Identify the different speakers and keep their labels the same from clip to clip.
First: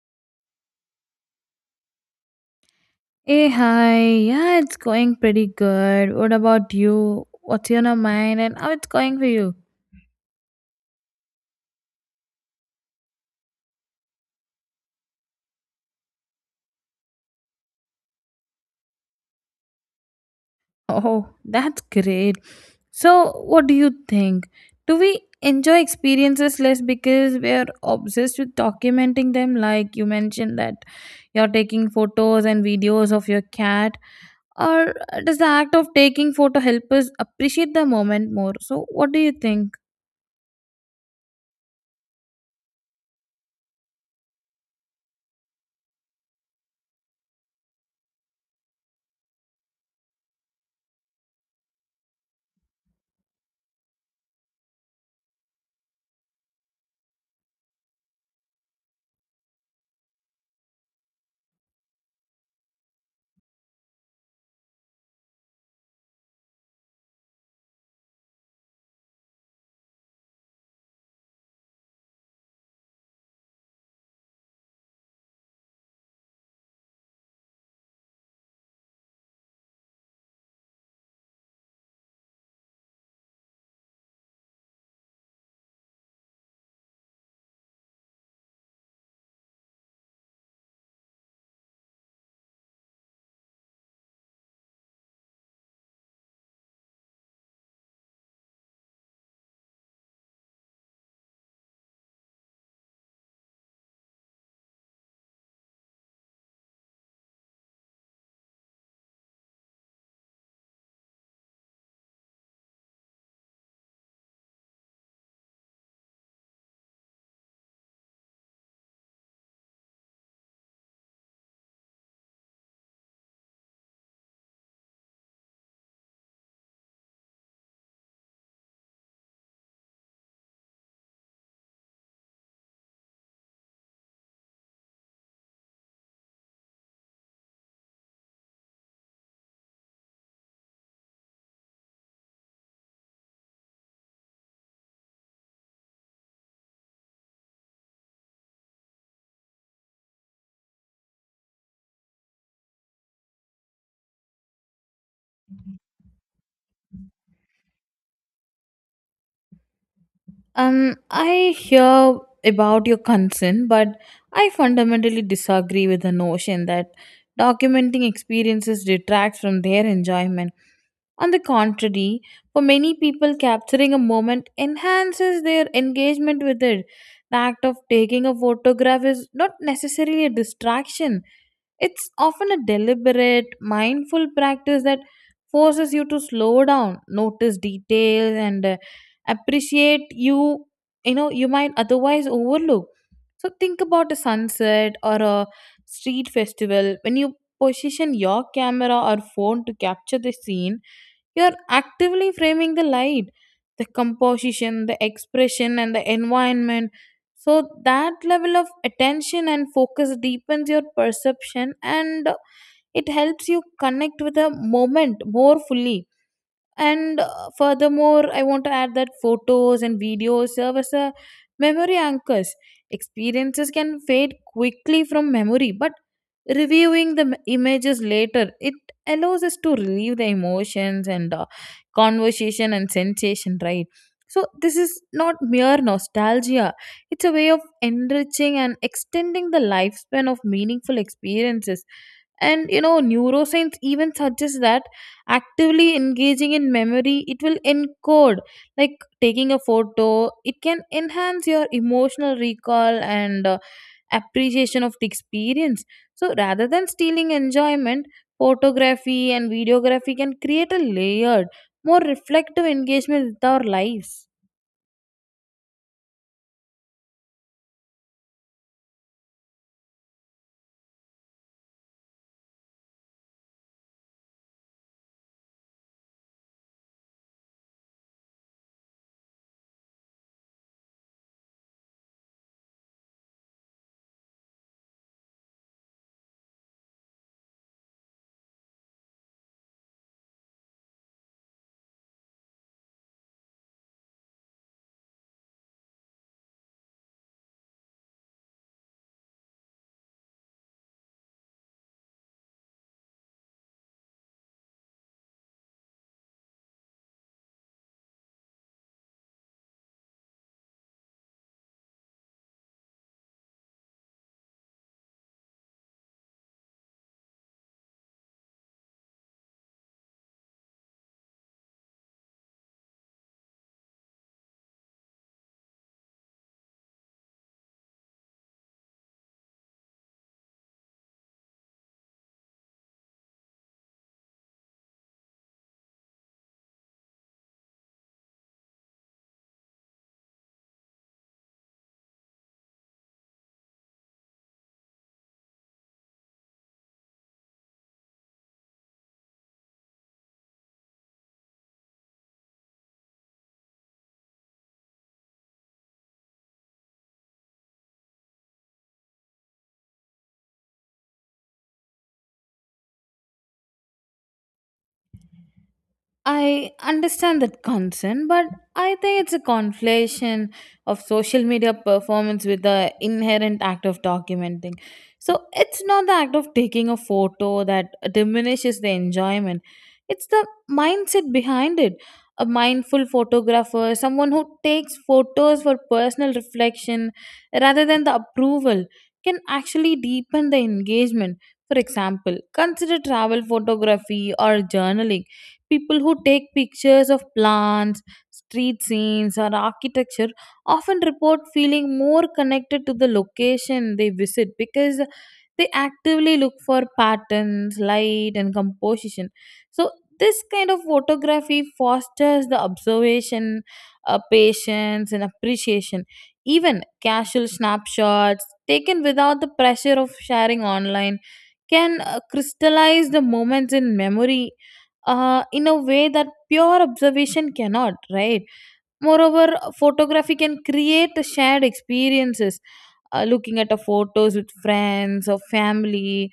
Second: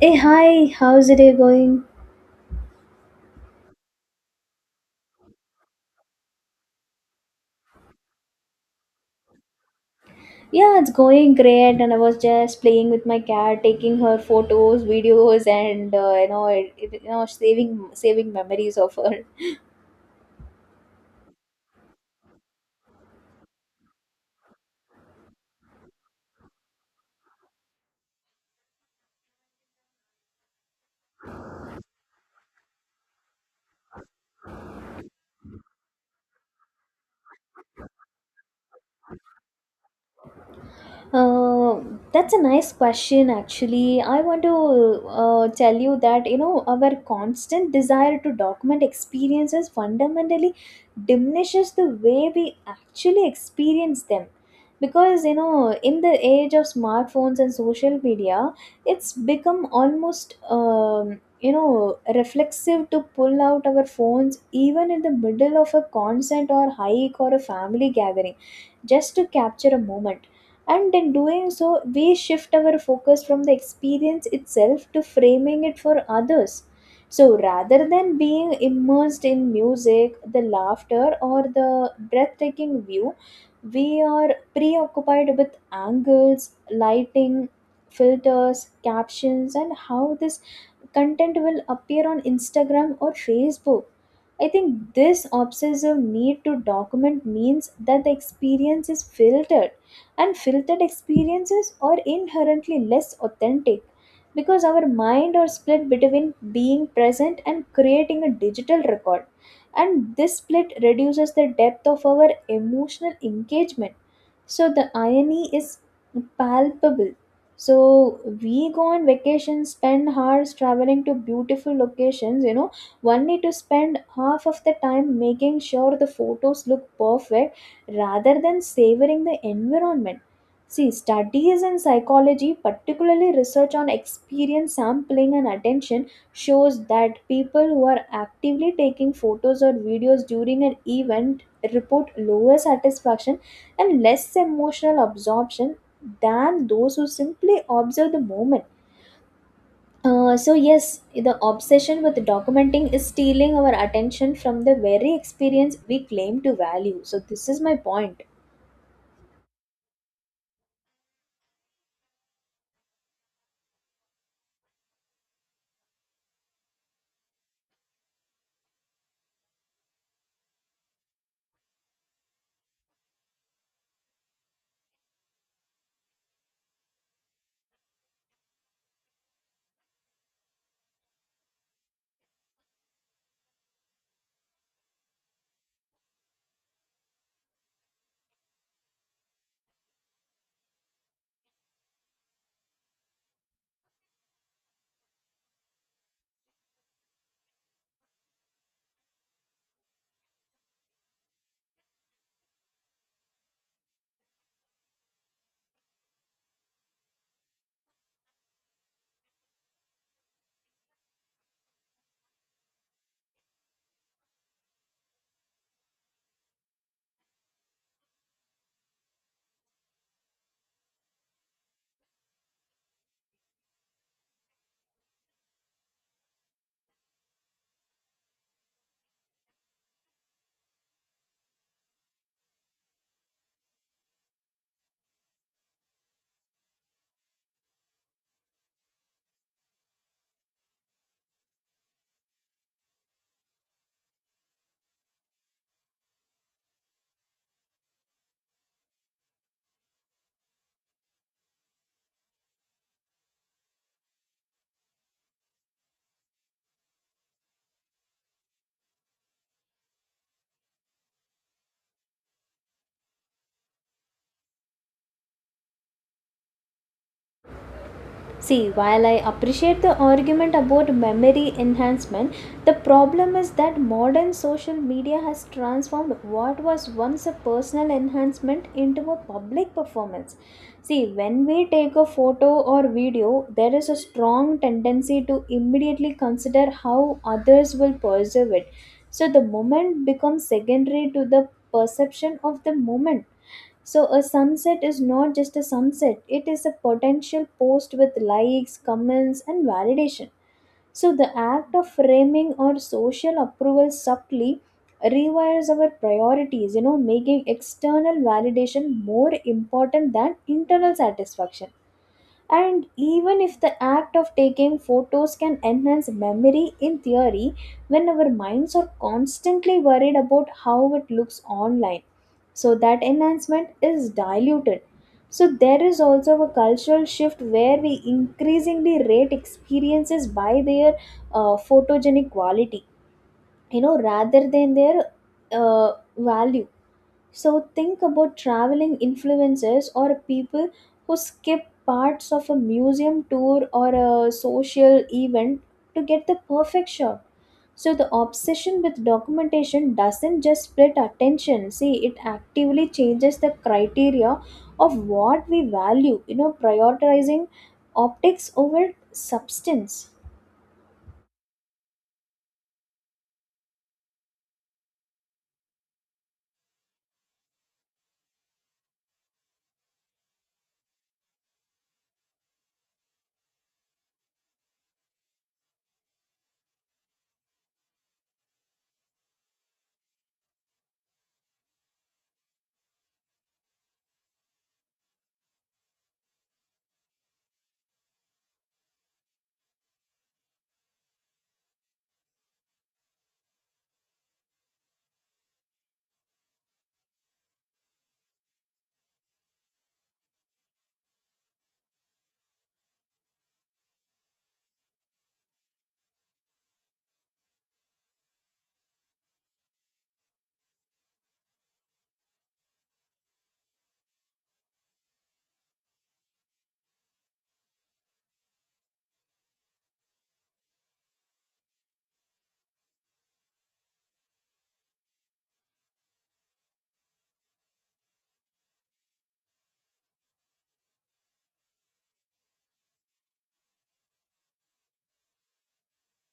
Speaker 1: Hey, hi, how's the day going?
Speaker 2: Hey, hi. Yeah, it's going pretty good. What about you? What's on your mind and how it's going for you?
Speaker 1: Yeah, it's going great, and I was just playing with my cat, taking her photos, videos, and saving memories of her.
Speaker 2: Oh, that's great. So, what do you think? Do we enjoy experiences less because we're obsessed with documenting them? Like you mentioned that you're taking photos and videos of your cat. Or does the act of taking photo help us appreciate the moment more? So, what do you think?
Speaker 1: Uh, that's a nice question, actually. I want to tell you that you know our constant desire to document experiences fundamentally diminishes the way we actually experience them. Because you know, in the age of smartphones and social media, it's become almost you know reflexive to pull out our phones even in the middle of a concert or hike or a family gathering, just to capture a moment, and in doing so we shift our focus from the experience itself to framing it for others, so rather than being immersed in music, the laughter, or the breathtaking view, we are preoccupied with angles, lighting, filters, captions, and how this content will appear on Instagram or Facebook. I think this obsessive need to document means that the experience is filtered, and filtered experiences are inherently less authentic because our mind are split between being present and creating a digital record. And this split reduces the depth of our emotional engagement. So the irony is palpable. So we go on vacation, spend hours traveling to beautiful locations, you know, one need to spend half of the time making sure the photos look perfect rather than savoring the environment. See, studies in psychology, particularly research on experience sampling and attention, shows that people who are actively taking photos or videos during an event report lower satisfaction and less emotional absorption than those who simply observe the moment. So yes, the obsession with documenting is stealing our attention from the very experience we claim to value. So this is my point.
Speaker 2: I hear about your concern, but I fundamentally disagree with the notion that documenting experiences detracts from their enjoyment. On the contrary, for many people, capturing a moment enhances their engagement with it. The act of taking a photograph is not necessarily a distraction, it's often a deliberate, mindful practice that forces you to slow down, notice details, and appreciate you you know you might otherwise overlook. So think about a sunset or a street festival when you position your camera or phone to capture the scene, you're actively framing the light, the composition, the expression, and the environment. So, that level of attention and focus deepens your perception and it helps you connect with the moment more fully. And furthermore, I want to add that photos and videos serve as a memory anchors. Experiences can fade quickly from memory, but reviewing the images later, it allows us to relieve the emotions and conversation and sensation, right? So, this is not mere nostalgia, it's a way of enriching and extending the lifespan of meaningful experiences. And you know, neuroscience even suggests that actively engaging in memory it will encode, like taking a photo, it can enhance your emotional recall and appreciation of the experience. So rather than stealing enjoyment, photography and videography can create a layered, more reflective engagement with our lives.
Speaker 1: See, while I appreciate the argument about memory enhancement, the problem is that modern social media has transformed what was once a personal enhancement into a public performance. See, when we take a photo or video, there is a strong tendency to immediately consider how others will perceive it. So the moment becomes secondary to the perception of the moment. So, a sunset is not just a sunset, it is a potential post with likes, comments, and validation. So, the act of framing or social approval subtly rewires our priorities, you know, making external validation more important than internal satisfaction. And even if the act of taking photos can enhance memory in theory, when our minds are constantly worried about how it looks online, so that enhancement is diluted. So, there is also a cultural shift where we increasingly rate experiences by their photogenic quality, you know, rather than their value. So think about traveling influencers or people who skip parts of a museum tour or a social event to get the perfect shot. So the obsession with documentation doesn't just split attention. See, it actively changes the criteria of what we value, you know, prioritizing optics over substance.
Speaker 2: I understand that concern, but I think it's a conflation of social media performance with the inherent act of documenting. So it's not the act of taking a photo that diminishes the enjoyment, it's the mindset behind it. A mindful photographer, someone who takes photos for personal reflection rather than the approval, can actually deepen the engagement. For example, consider travel photography or journaling. People who take pictures of plants, street scenes, or architecture often report feeling more connected to the location they visit because they actively look for patterns, light, and composition. So, this kind of photography fosters the observation, patience, and appreciation. Even casual snapshots taken without the pressure of sharing online can crystallize the moments in memory in a way that pure observation cannot, right? Moreover, photography can create shared experiences. Looking at a photos with friends or family,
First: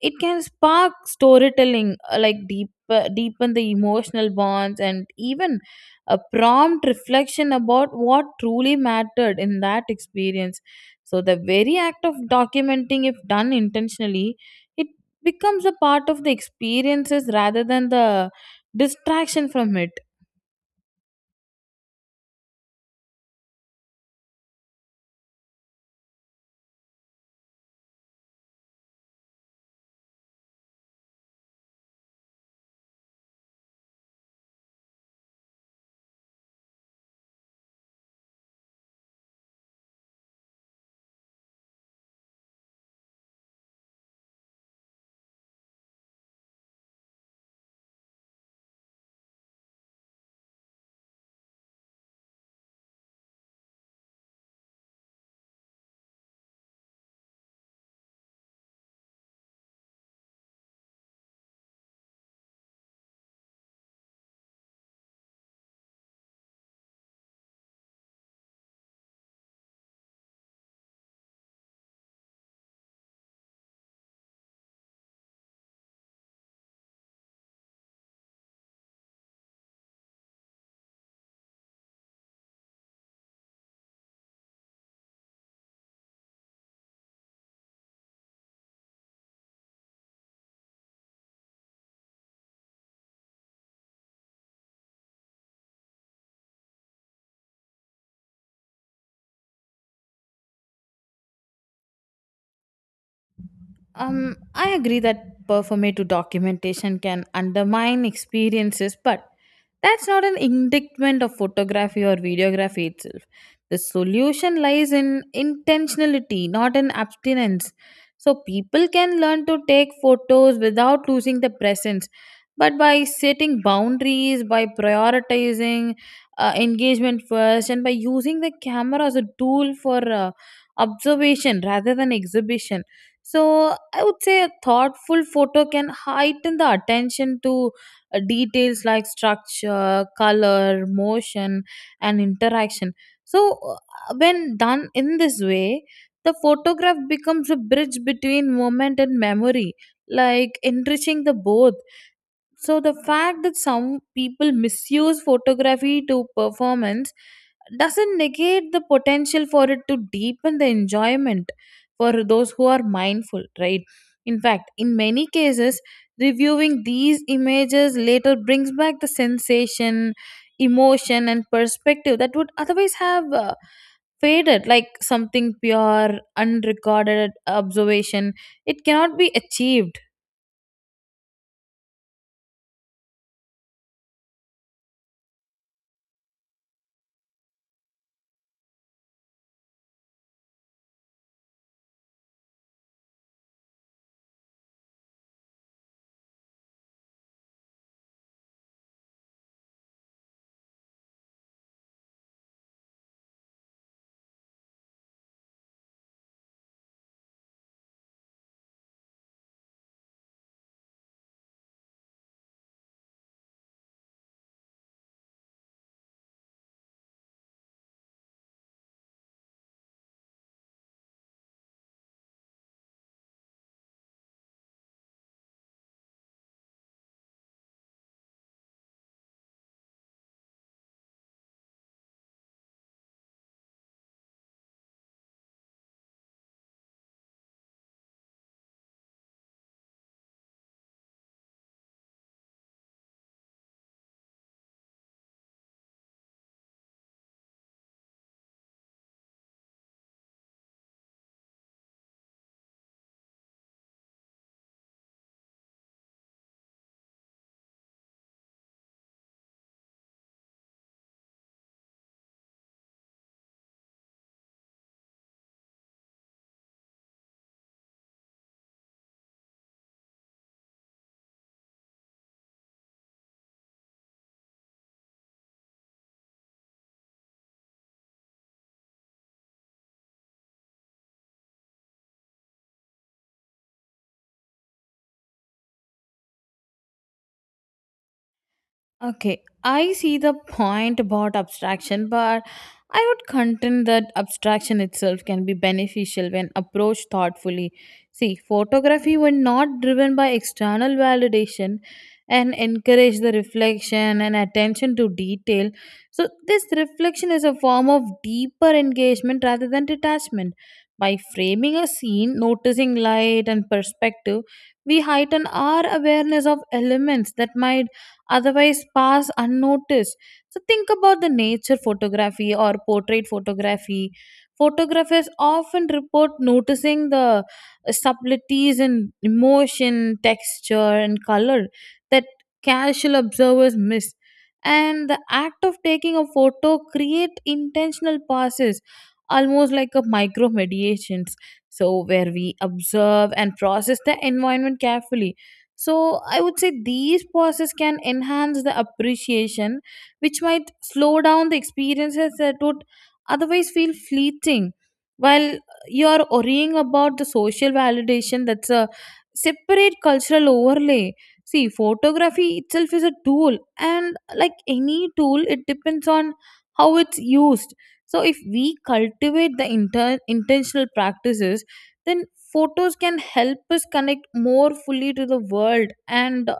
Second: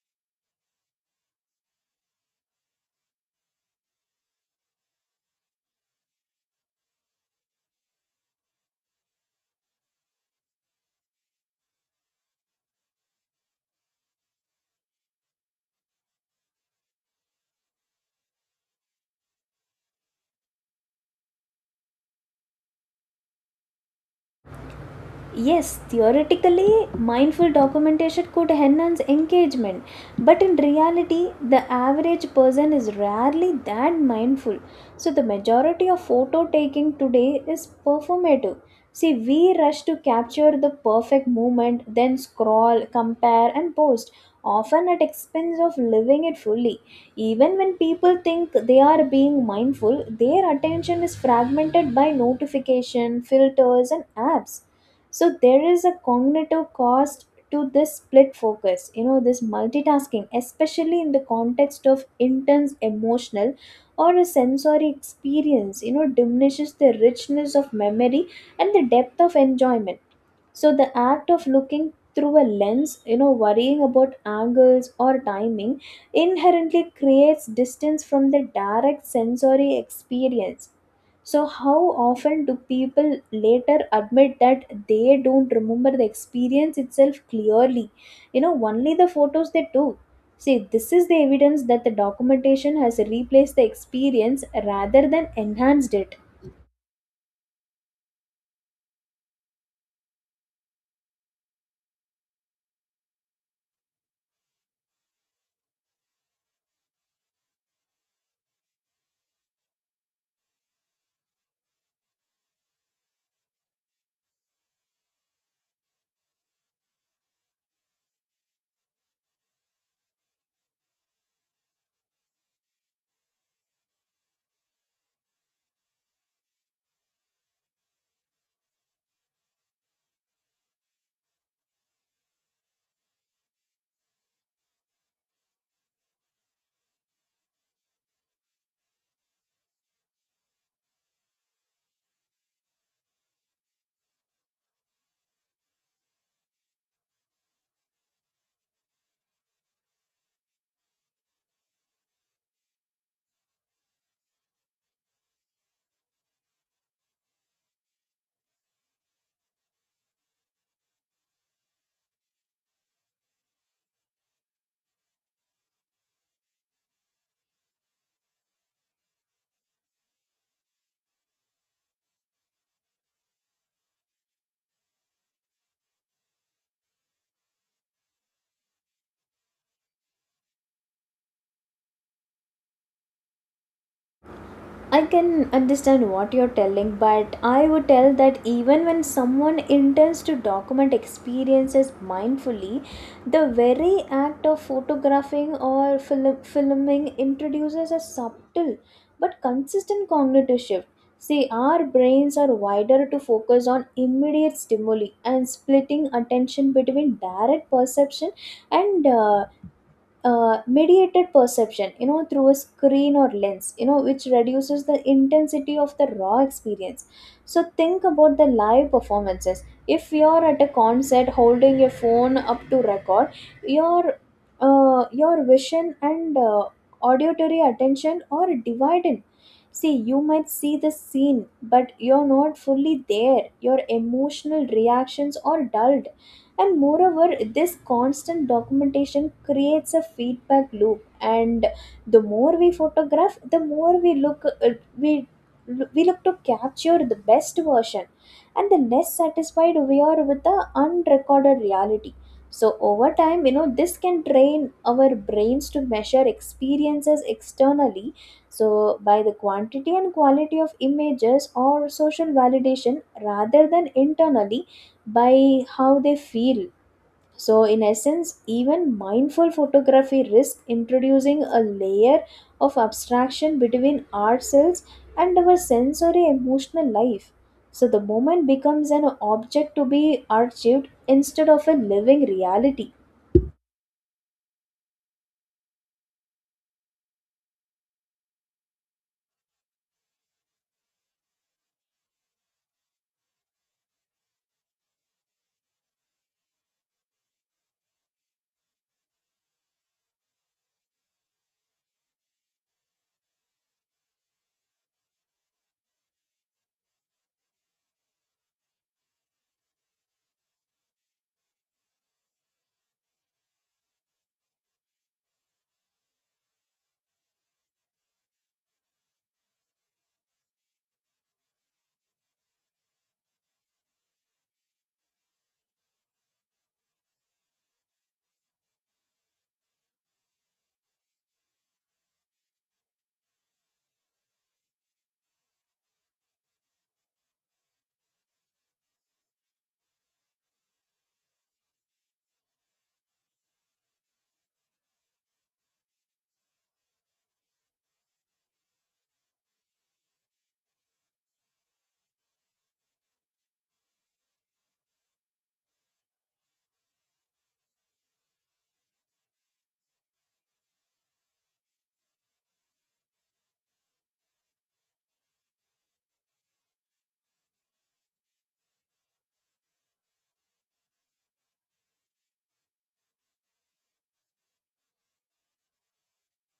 Speaker 2: it can spark storytelling, like deepen the emotional bonds, and even a prompt reflection about what truly mattered in that experience. So the very act of documenting, if done intentionally, it becomes a part of the experiences rather than the distraction from it.
Speaker 1: Yes, theoretically, mindful documentation could enhance engagement, but in reality, the average person is rarely that mindful. So, the majority of photo taking today is performative. See, we rush to capture the perfect moment, then scroll, compare, and post, often at expense of living it fully. Even when people think they are being mindful, their attention is fragmented by notification, filters, and apps. So there is a cognitive cost to this split focus, you know, this multitasking, especially in the context of intense emotional or a sensory experience, you know, diminishes the richness of memory and the depth of enjoyment. So the act of looking through a lens, you know, worrying about angles or timing inherently creates distance from the direct sensory experience. So, how often do people later admit that they don't remember the experience itself clearly? You know, only the photos they took. See, this is the evidence that the documentation has replaced the experience rather than enhanced it.
Speaker 2: I agree that performative documentation can undermine experiences, but that's not an indictment of photography or videography itself. The solution lies in intentionality, not in abstinence. So people can learn to take photos without losing the presence, but by setting boundaries, by prioritizing engagement first, and by using the camera as a tool for observation rather than exhibition. So I would say a thoughtful photo can heighten the attention to details like structure, color, motion, and interaction. So when done in this way, the photograph becomes a bridge between moment and memory, like enriching the both. So the fact that some people misuse photography to performance doesn't negate the potential for it to deepen the enjoyment for those who are mindful, right? In fact, in many cases, reviewing these images later brings back the sensation, emotion, and perspective that would otherwise have faded, like something pure, unrecorded observation. It cannot be achieved.
Speaker 1: I can understand what you're telling, but I would tell that even when someone intends to document experiences mindfully, the very act of photographing or filming introduces a subtle but consistent cognitive shift. See, our brains are wider to focus on immediate stimuli, and splitting attention between direct perception and mediated perception, you know, through a screen or lens, you know, which reduces the intensity of the raw experience. So think about the live performances. If you're at a concert holding a phone up to record your, your vision and auditory attention are divided. See, you might see the scene, but you're not fully there. Your emotional reactions are dulled. And moreover, this constant documentation creates a feedback loop, and the more we photograph, the more we look, we we look to capture the best version, and the less satisfied we are with the unrecorded reality. So over time, you know, this can train our brains to measure experiences externally, so by the quantity and quality of images or social validation rather than internally by how they feel. So, in essence, even mindful photography risks introducing a layer of abstraction between ourselves and our sensory emotional life. So, the moment becomes an object to be achieved instead of a living reality.
Speaker 2: Okay, I see the point about abstraction, but I would contend that abstraction itself can be beneficial when approached thoughtfully. See, photography, when not driven by external validation and encourage the reflection and attention to detail, so this reflection is a form of deeper engagement rather than detachment. By framing a scene, noticing light and perspective, we heighten our awareness of elements that might otherwise pass unnoticed. So think about the nature photography or portrait photography. Photographers often report noticing the subtleties in emotion, texture, and color that casual observers miss. And the act of taking a photo create intentional passes, almost like a micro mediations, so where we observe and process the environment carefully. So I would say these pauses can enhance the appreciation, which might slow down the experiences that would otherwise feel fleeting. While you're worrying about the social validation, that's a separate cultural overlay. See, photography itself is a tool, and like any tool, it depends on how it's used. So if we cultivate the intentional practices, then photos can help us connect more fully to the world and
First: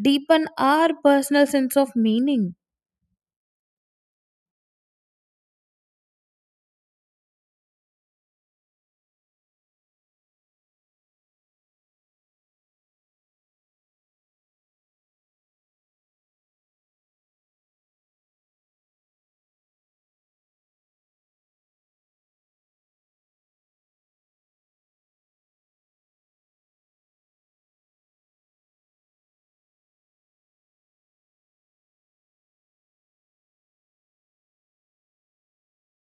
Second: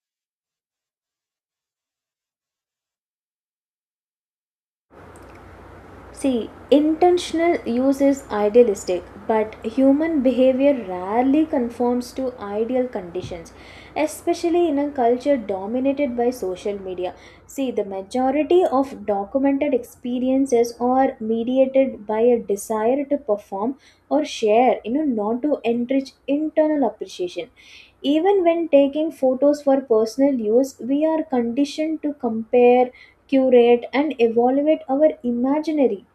Speaker 2: deepen our personal sense of meaning.
Speaker 1: See, intentional use is idealistic, but human behavior rarely conforms to ideal conditions, especially in a culture dominated by social media. See, the majority of documented experiences are mediated by a desire to perform or share, you know, not to enrich internal appreciation. Even when taking photos for personal use, we are conditioned to compare, curate, and evaluate our imaginary,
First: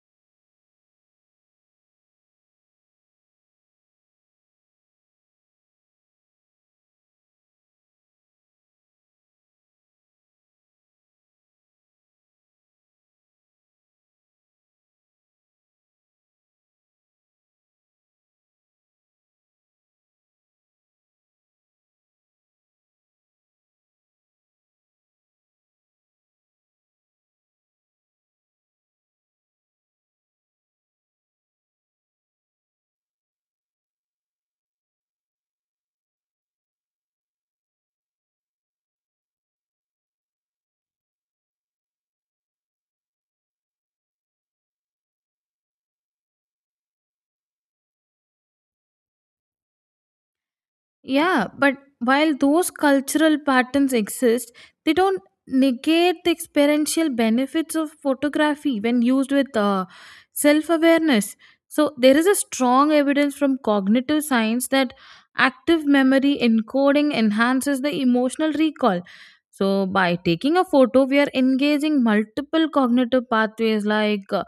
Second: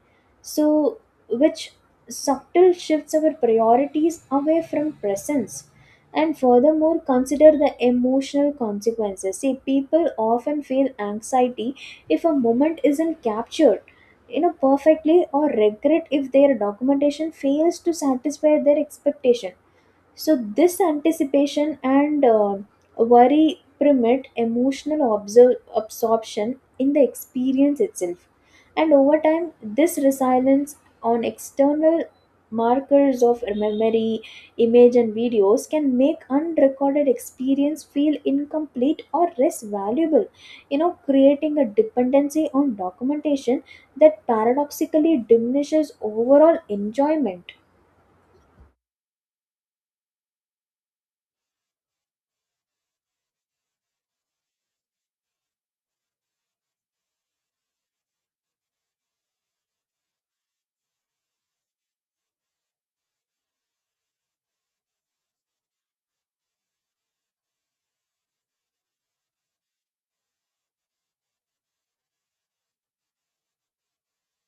Speaker 1: so which subtle shifts our priorities away from presence. And furthermore, consider the emotional consequences. See, people often feel anxiety if a moment isn't captured, you know, perfectly, or regret if their documentation fails to satisfy their expectation. So, this anticipation and worry permit emotional absorption in the experience itself. And over time, this resilience on external markers of memory, image, and videos can make unrecorded experience feel incomplete or less valuable, you know, creating a dependency on documentation that paradoxically diminishes overall enjoyment.
Speaker 2: Yeah, but while those cultural patterns exist, they don't negate the experiential benefits of photography when used with self awareness. So, there is a strong evidence from cognitive science that active memory encoding enhances the emotional recall. So, by taking a photo, we are engaging multiple cognitive pathways like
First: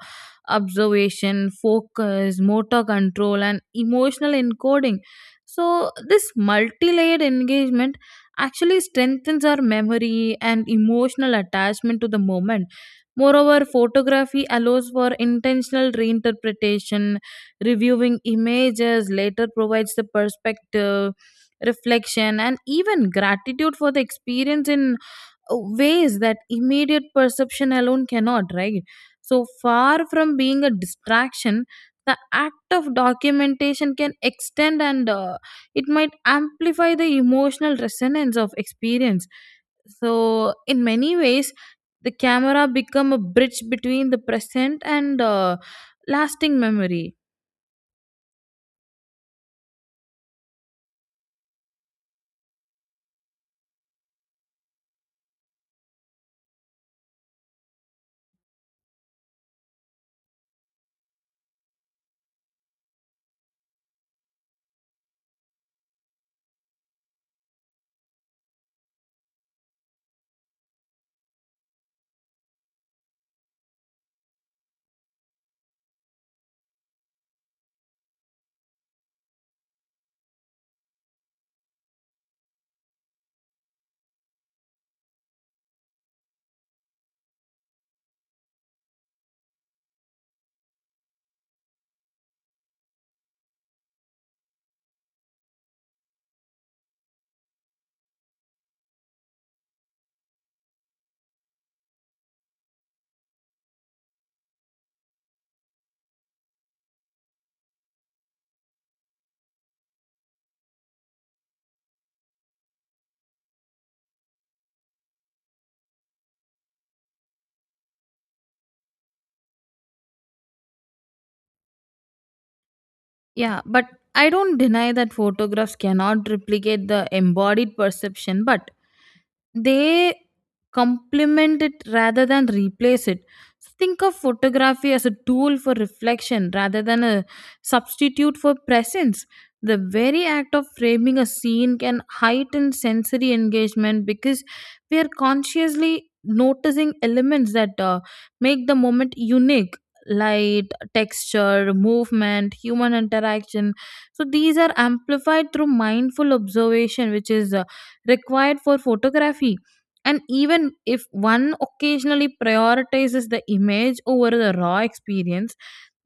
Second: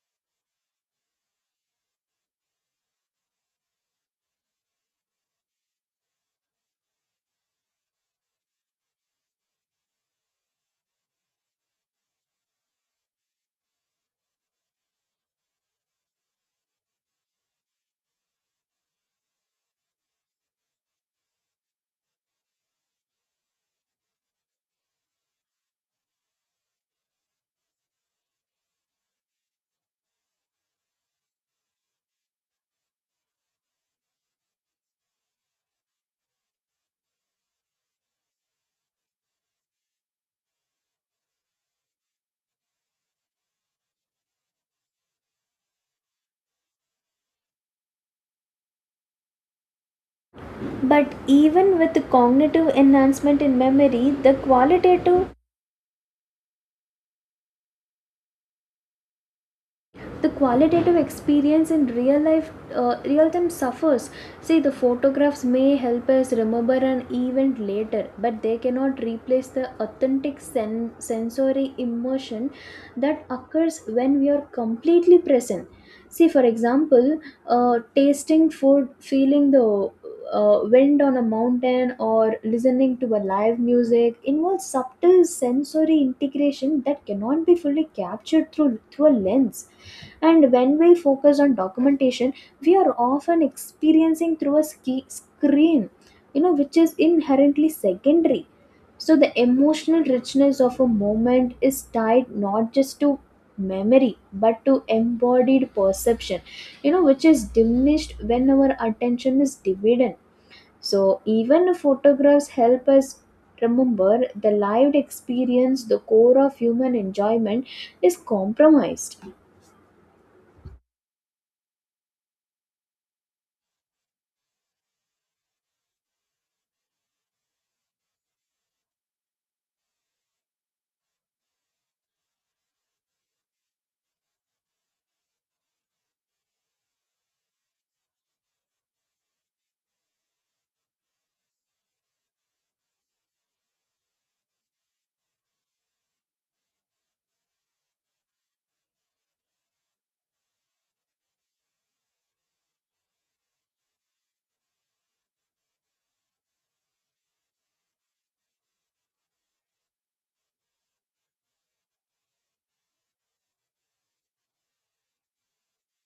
Speaker 2: observation, focus, motor control, and emotional encoding. So, this multi layered engagement actually strengthens our memory and emotional attachment to the moment. Moreover, photography allows for intentional reinterpretation. Reviewing images later provides the perspective, reflection, and even gratitude for the experience in ways that immediate perception alone cannot, right? So far from being a distraction, the act of documentation can extend and it might amplify the emotional resonance of experience. So, in many ways, the camera become a bridge between the present and lasting memory.
Speaker 1: But even with cognitive enhancement in memory, the qualitative experience in real life, real time suffers. See, the photographs may help us remember an event later, but they cannot replace the authentic sensory immersion that occurs when we are completely present. See, for example, tasting food, feeling the wind on a mountain, or listening to a live music involves subtle sensory integration that cannot be fully captured through a lens. And when we focus on documentation, we are often experiencing through a screen, you know, which is inherently secondary. So the emotional richness of a moment is tied not just to memory but to embodied perception, you know, which is diminished when our attention is divided. So even photographs help us remember the lived experience, the core of human enjoyment is compromised.
Speaker 2: Yeah, but I don't deny that photographs cannot replicate the embodied perception, but they complement it rather than replace it. So think of photography as a tool for reflection rather than a substitute for presence. The very act of framing a scene can heighten sensory engagement because we are consciously noticing elements that make the moment unique: light, texture, movement, human interaction. So these are amplified through mindful observation, which is required for photography. And even if one occasionally prioritizes the image over the raw experience,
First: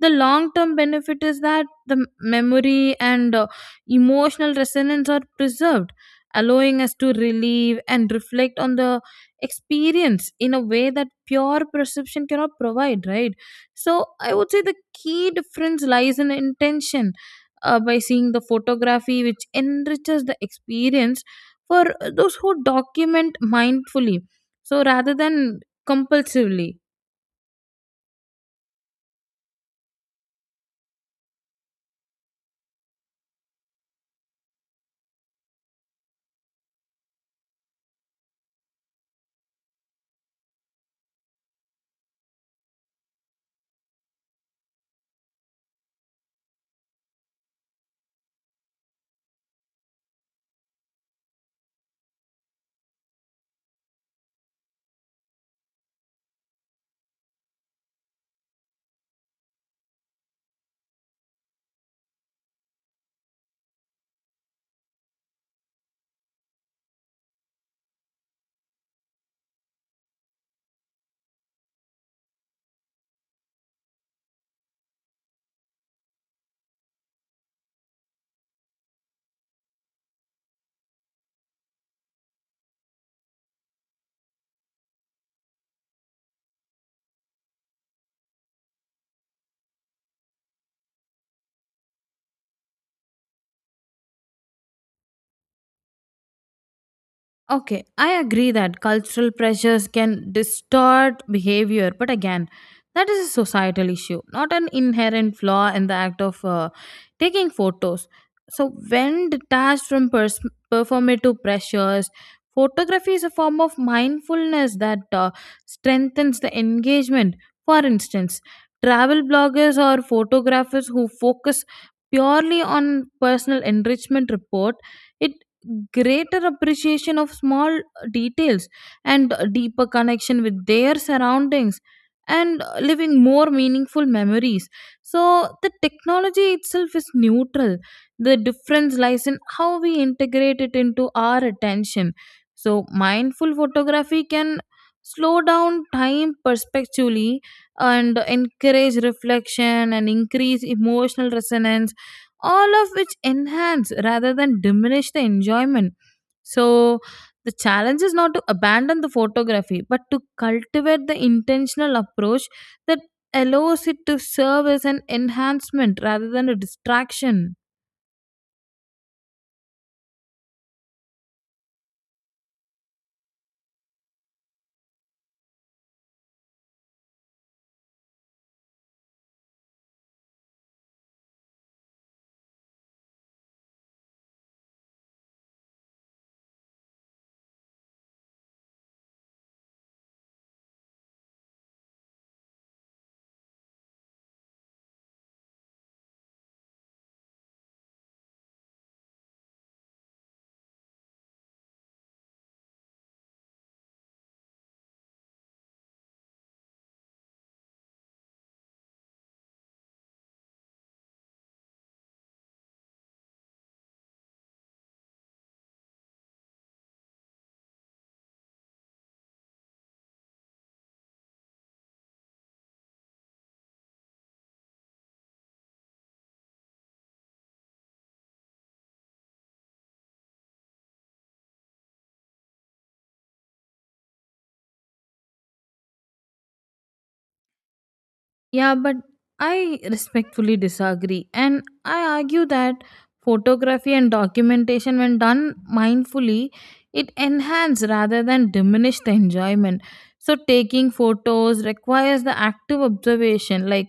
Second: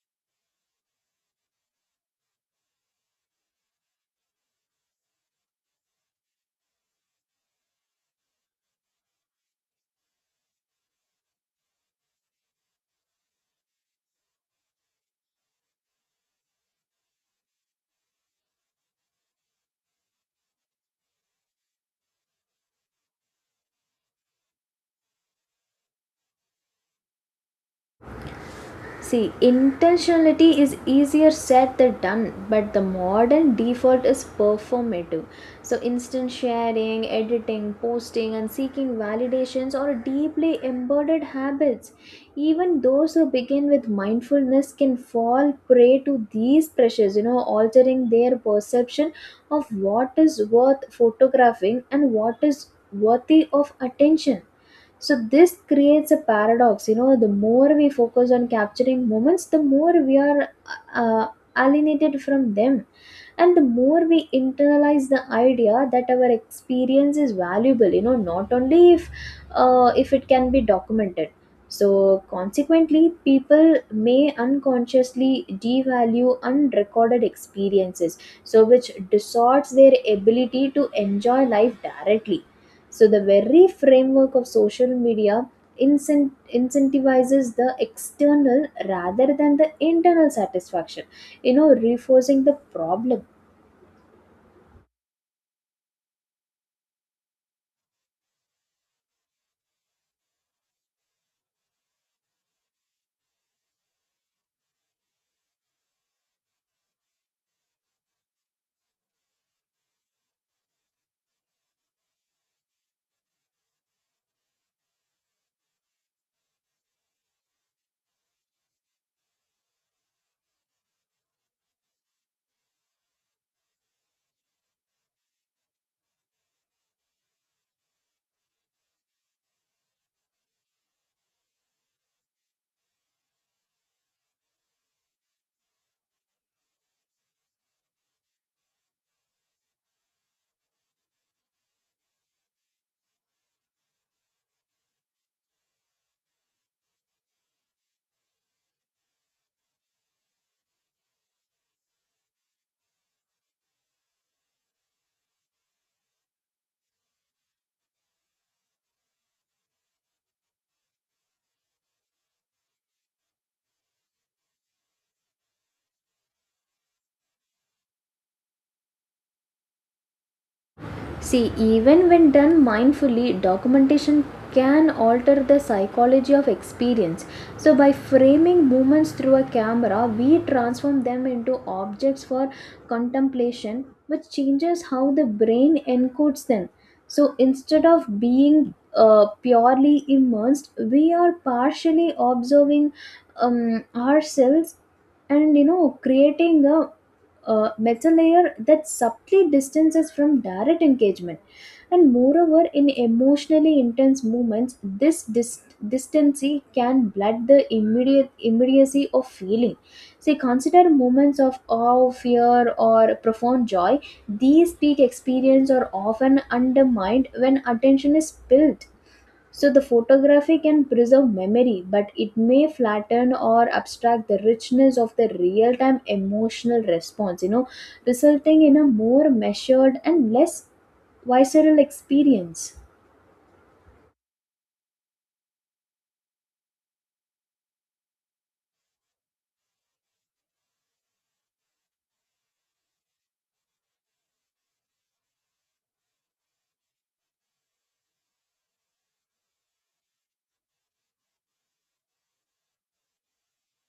Speaker 2: the long term benefit is that the memory and emotional resonance are preserved, allowing us to relieve and reflect on the experience in a way that pure perception cannot provide, right? So I would say the key difference lies in intention. By seeing the photography, which enriches the experience for those who document mindfully, so rather than compulsively.
Speaker 1: See, intentionality is easier said than done, but the modern default is performative. So, instant sharing, editing, posting, and seeking validations are deeply embedded habits. Even those who begin with mindfulness can fall prey to these pressures, you know, altering their perception of what is worth photographing and what is worthy of attention. So this creates a paradox. You know, the more we focus on capturing moments, the more we are uh, alienated from them, and the more we internalize the idea that our experience is valuable. You know, not only if it can be documented. So consequently, people may unconsciously devalue unrecorded experiences, so which distorts their ability to enjoy life directly. So the very framework of social media incentivizes the external rather than the internal satisfaction, you know, reinforcing the problem.
Speaker 2: Okay, I agree that cultural pressures can distort behavior, but again, that is a societal issue, not an inherent flaw in the act of taking photos. So, when detached from performative pressures, photography is a form of mindfulness that strengthens the engagement. For instance, travel bloggers or photographers who focus purely on personal enrichment report it greater appreciation of small details and deeper connection with their surroundings and living more meaningful memories. So the technology itself is neutral, the difference lies in how we integrate it into our attention. So mindful photography can slow down time perspectively and encourage reflection and increase emotional resonance, all of which enhance rather than diminish the enjoyment. So, the challenge is not to abandon the photography but to cultivate the intentional approach that allows it to serve as an enhancement rather than a distraction.
Speaker 1: See, even when done mindfully, documentation can alter the psychology of experience. So, by framing movements through a camera, we transform them into objects for contemplation, which changes how the brain encodes them. So, instead of being purely immersed, we are partially observing ourselves, and you know, creating a metal layer that subtly distances from direct engagement. And moreover, in emotionally intense moments, this distancy can blur the immediate immediacy of feeling. See, consider moments of awe, fear, or profound joy. These peak experiences are often undermined when attention is spilled. So the photography can preserve memory, but it may flatten or abstract the richness of the real time emotional response, you know, resulting in a more measured and less visceral experience.
Speaker 2: Yeah, but I respectfully disagree. And I argue that photography and documentation, when done mindfully, it enhance rather than diminish the enjoyment. So, taking photos requires the active observation, like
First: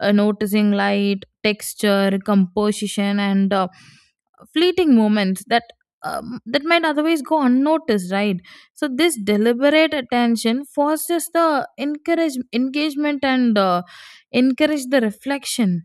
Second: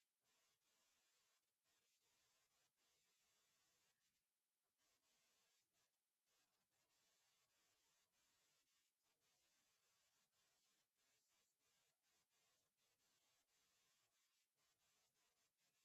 Speaker 2: noticing light, texture, composition, and fleeting moments that. That might otherwise go unnoticed, right? So this deliberate attention forces the encourage engagement and encourage the reflection.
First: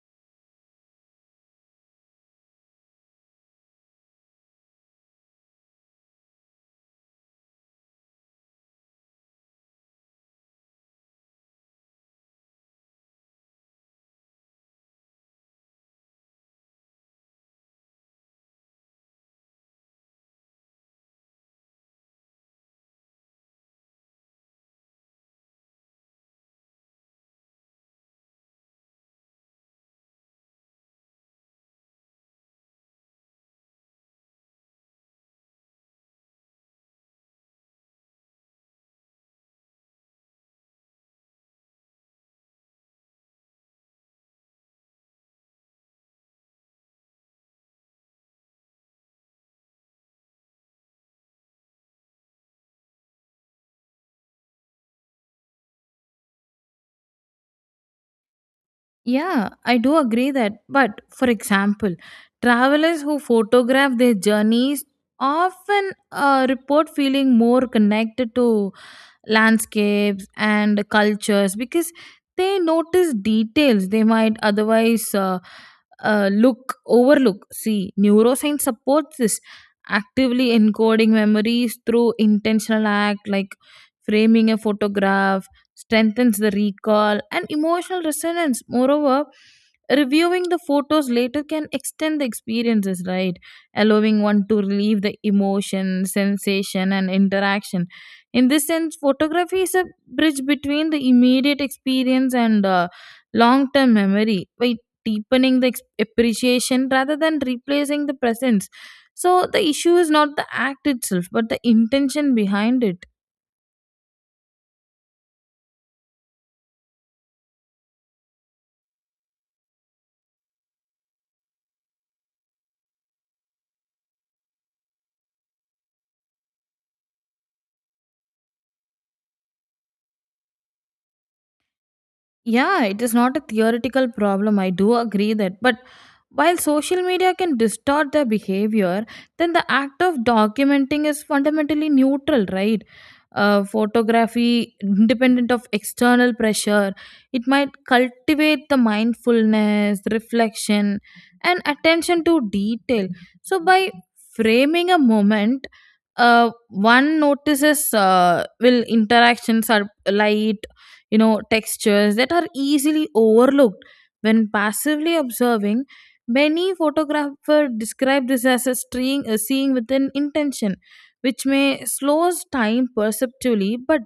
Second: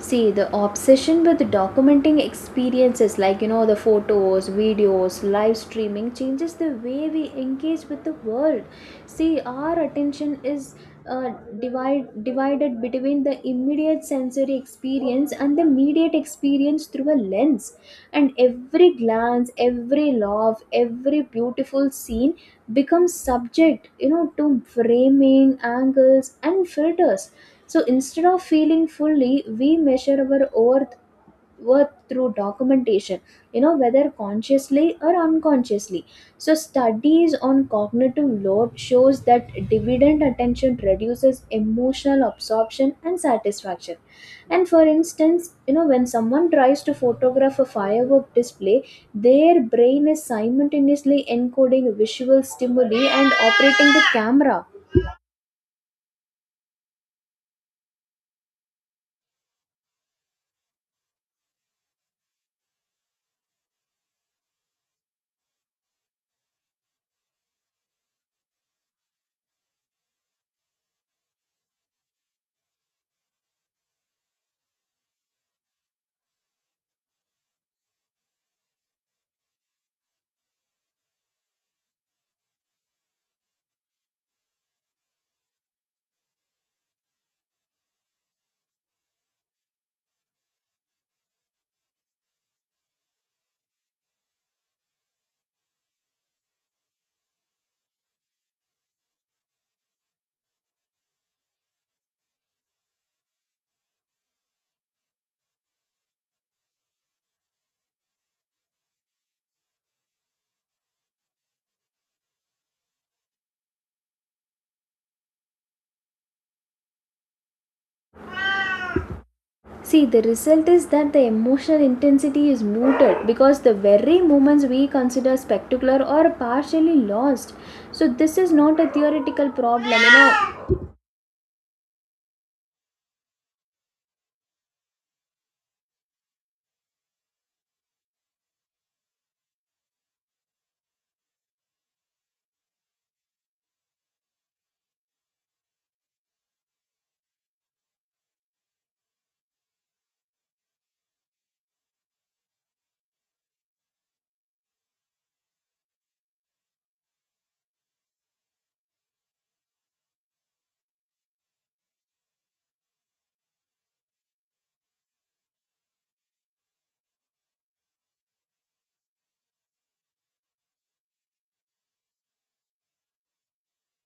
Speaker 1: See, the obsession with documenting experiences, like, you know, the photos, videos, live streaming changes the way we engage with the world. See, our attention is uh, divided between the immediate sensory experience and the immediate experience through a lens. And every glance, every love, every beautiful scene becomes subject, you know, to framing, angles, and filters. So instead of feeling fully, we measure our worth through documentation, you know, whether consciously or unconsciously. So studies on cognitive load shows that dividend attention reduces emotional absorption and satisfaction. And for instance, you know, when someone tries to photograph a firework display, their brain is simultaneously encoding visual stimuli and operating the camera.
Speaker 2: Yeah, I do agree that. But for example, travelers who photograph their journeys often report feeling more connected to landscapes and cultures because they notice details they might otherwise look overlook. See, neuroscience supports this. Actively encoding memories through intentional act like framing a photograph strengthens the recall and emotional resonance. Moreover, reviewing the photos later can extend the experiences, right, allowing one to relieve the emotion, sensation, and interaction. In this sense, photography is a bridge between the immediate experience and long term memory, by deepening the appreciation rather than replacing the presence. So the issue is not the act itself but the intention behind it.
Speaker 1: See, the result is that the emotional intensity is muted because the very moments we consider spectacular are partially lost. So, this is not a theoretical problem, you know.
Speaker 2: Yeah, it is not a theoretical problem. I do agree that. But while social media can distort their behavior, then the act of documenting is fundamentally neutral, right? Photography, independent of external pressure, it might cultivate the mindfulness, reflection, and attention to detail. So, by framing a moment, one notices will interactions are light, you know, textures that are easily overlooked when passively observing. Many photographers describe this as a string a seeing with an intention, which may slows time perceptually but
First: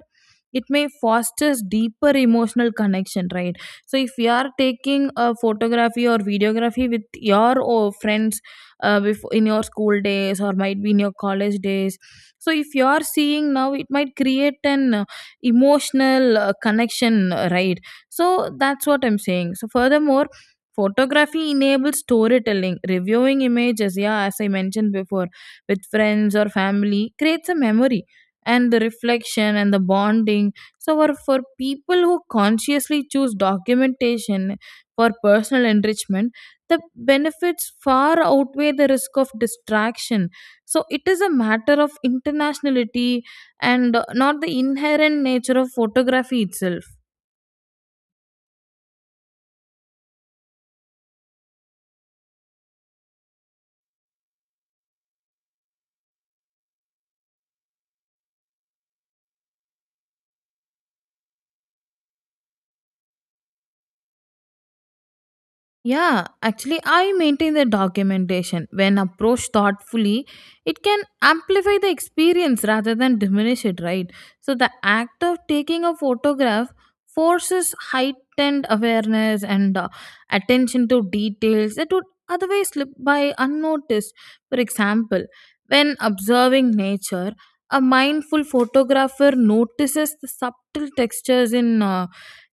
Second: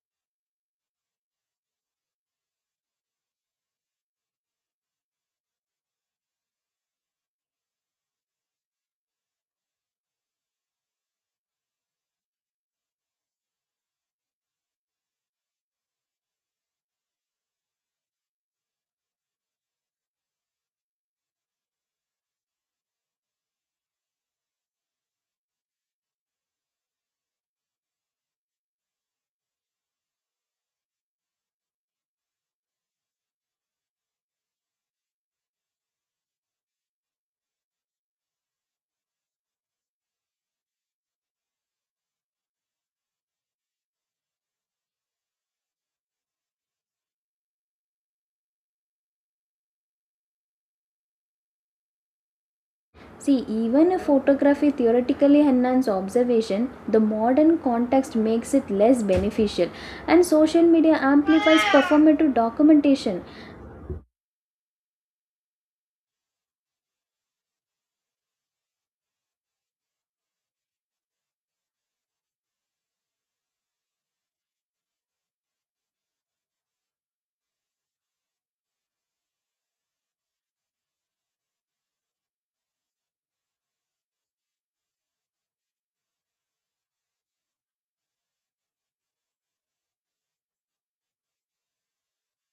Speaker 2: it may fosters deeper emotional connection, right? So if you are taking a photography or videography with your or friends, before in your school days or might be in your college days, so if you are seeing now it might create an emotional connection, right? So that's what I'm saying. So, furthermore, photography enables storytelling. Reviewing images, yeah, as I mentioned before, with friends or family creates a memory and the reflection and the bonding. So, for people who consciously choose documentation for personal enrichment, the benefits far outweigh the risk of distraction. So, it is a matter of internationality and not the inherent nature of photography itself.
Speaker 1: See, even if photography theoretically enhances observation, the modern context makes it less beneficial, and social media amplifies performative documentation.
Speaker 2: Yeah, actually, I maintain the documentation. When approached thoughtfully, it can amplify the experience rather than diminish it, right? So, the act of taking a photograph forces heightened awareness and attention to details that would otherwise slip by unnoticed. For example, when observing nature, a mindful photographer notices the subtle textures in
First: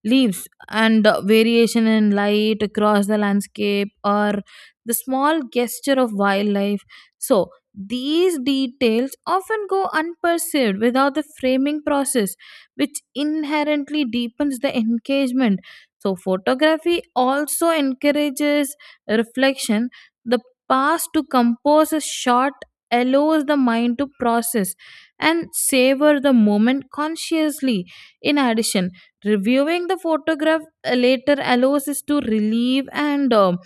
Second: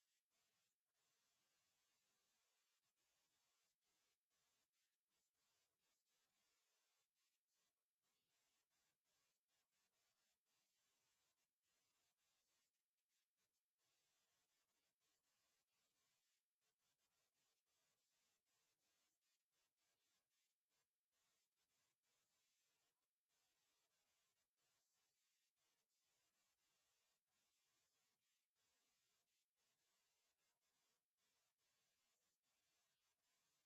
Speaker 2: leaves and variation in light across the landscape or the small gesture of wildlife. So, these details often go unperceived without the framing process, which inherently deepens the engagement. So, photography also encourages reflection. The pause to compose a shot allows the mind to process and savor the moment consciously. In addition, reviewing the photograph later allows us to relieve and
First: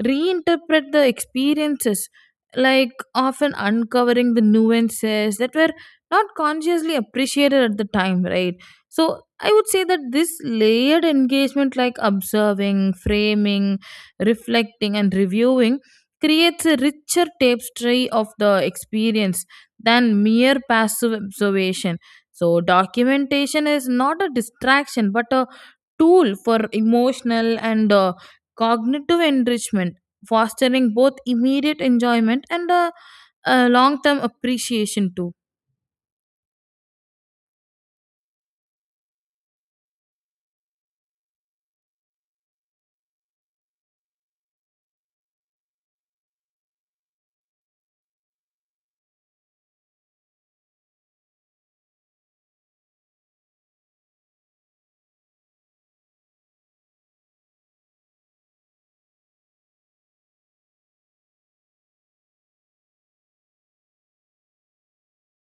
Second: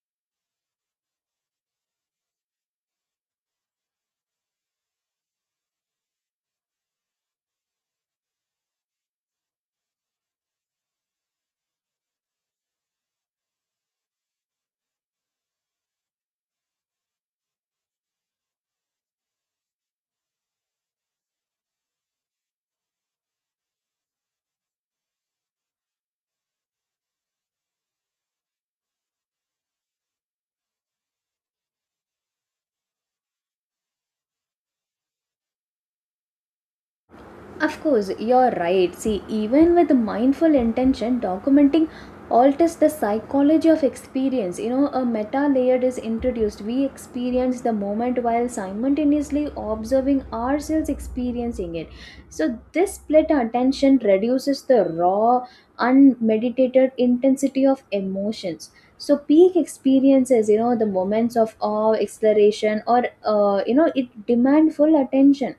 Speaker 2: reinterpret the experiences, like often uncovering the nuances that were not consciously appreciated at the time, right? So I would say that this layered engagement, like observing, framing, reflecting, and reviewing, creates a richer tapestry of the experience than mere passive observation. So, documentation is not a distraction but a tool for emotional and cognitive enrichment, fostering both immediate enjoyment and a, long term appreciation, too.
Speaker 1: Of course, you're right. See, even with mindful intention, documenting alters the psychology of experience. You know, a meta layer is introduced. We experience the moment while simultaneously observing ourselves experiencing it. So, this split attention reduces the raw, unmeditated intensity of emotions. So, peak experiences, you know, the moments of awe, exhilaration, or, you know, it demand full attention,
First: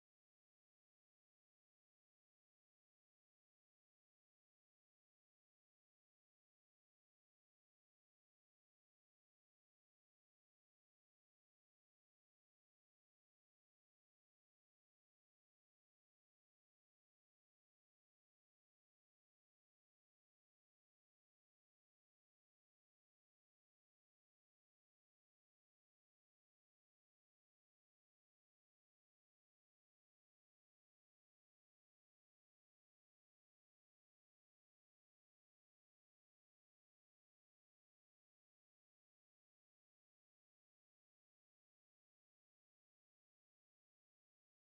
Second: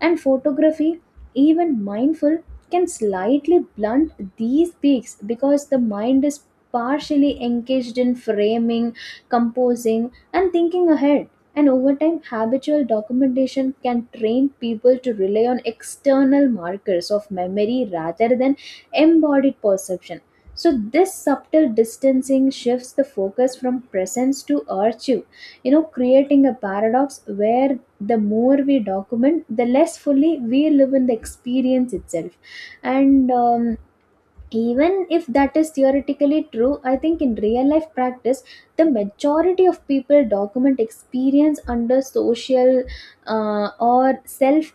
Speaker 1: and photography, even mindful, can slightly blunt these peaks because the mind is partially engaged in framing, composing, and thinking ahead. And over time, habitual documentation can train people to rely on external markers of memory rather than embodied perception. So, this subtle distancing shifts the focus from presence to archive, you know, creating a paradox where the more we document, the less fully we live in the experience itself. And even if that is theoretically true, I think in real life practice, the majority of people document experience under social or self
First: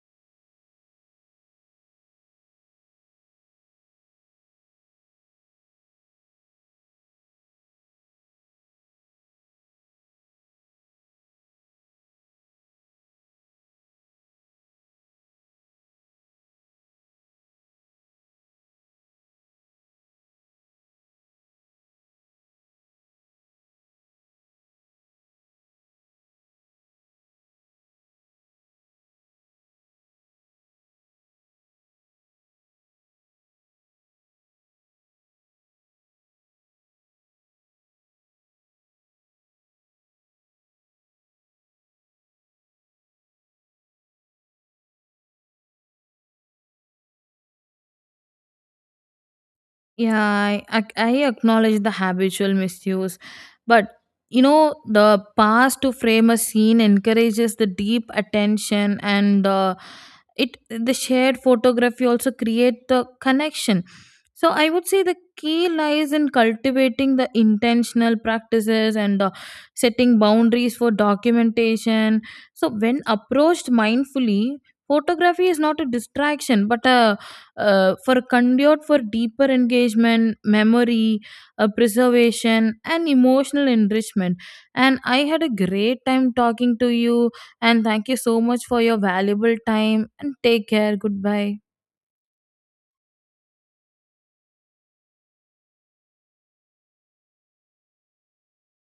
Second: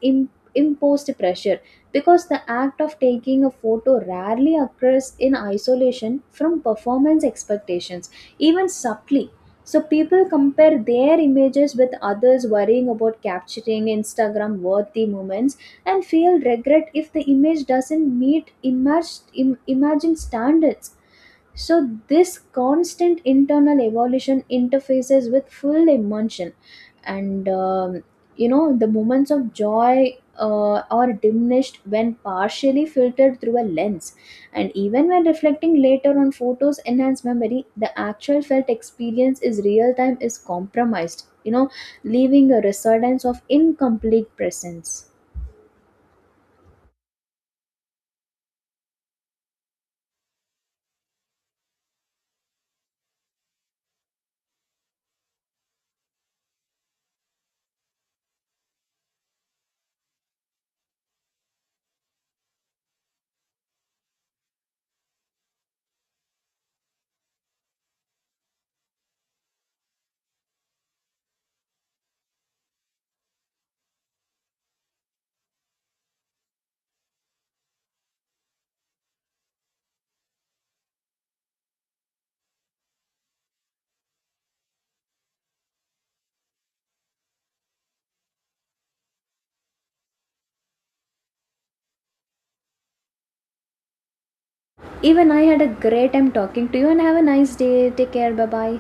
Speaker 1: imposed pressure, because the act of taking a photo rarely occurs in isolation from performance expectations, even subtly. So people compare their images with others, worrying about capturing Instagram worthy moments, and feel regret if the image doesn't meet emerged, imagined standards. So, this constant internal evolution interfaces with full emotion, and you know, the moments of joy are diminished when partially filtered through a lens. And even when reflecting later on photos enhance memory, the actual felt experience is real time is compromised, you know, leaving a resurgence of incomplete presence.
Speaker 2: Yeah, I acknowledge the habitual misuse, but you know the pause to frame a scene encourages the deep attention and the it the shared photography also create the connection. So I would say the key lies in cultivating the intentional practices and the setting boundaries for documentation. So when approached mindfully, photography is not a distraction but a for conduit for deeper engagement, memory, preservation, and emotional enrichment. And I had a great time talking to you, and thank you so much for your valuable time. And take care. Goodbye.
Speaker 1: Even I had a great time talking to you and have a nice day. Take care. Bye bye.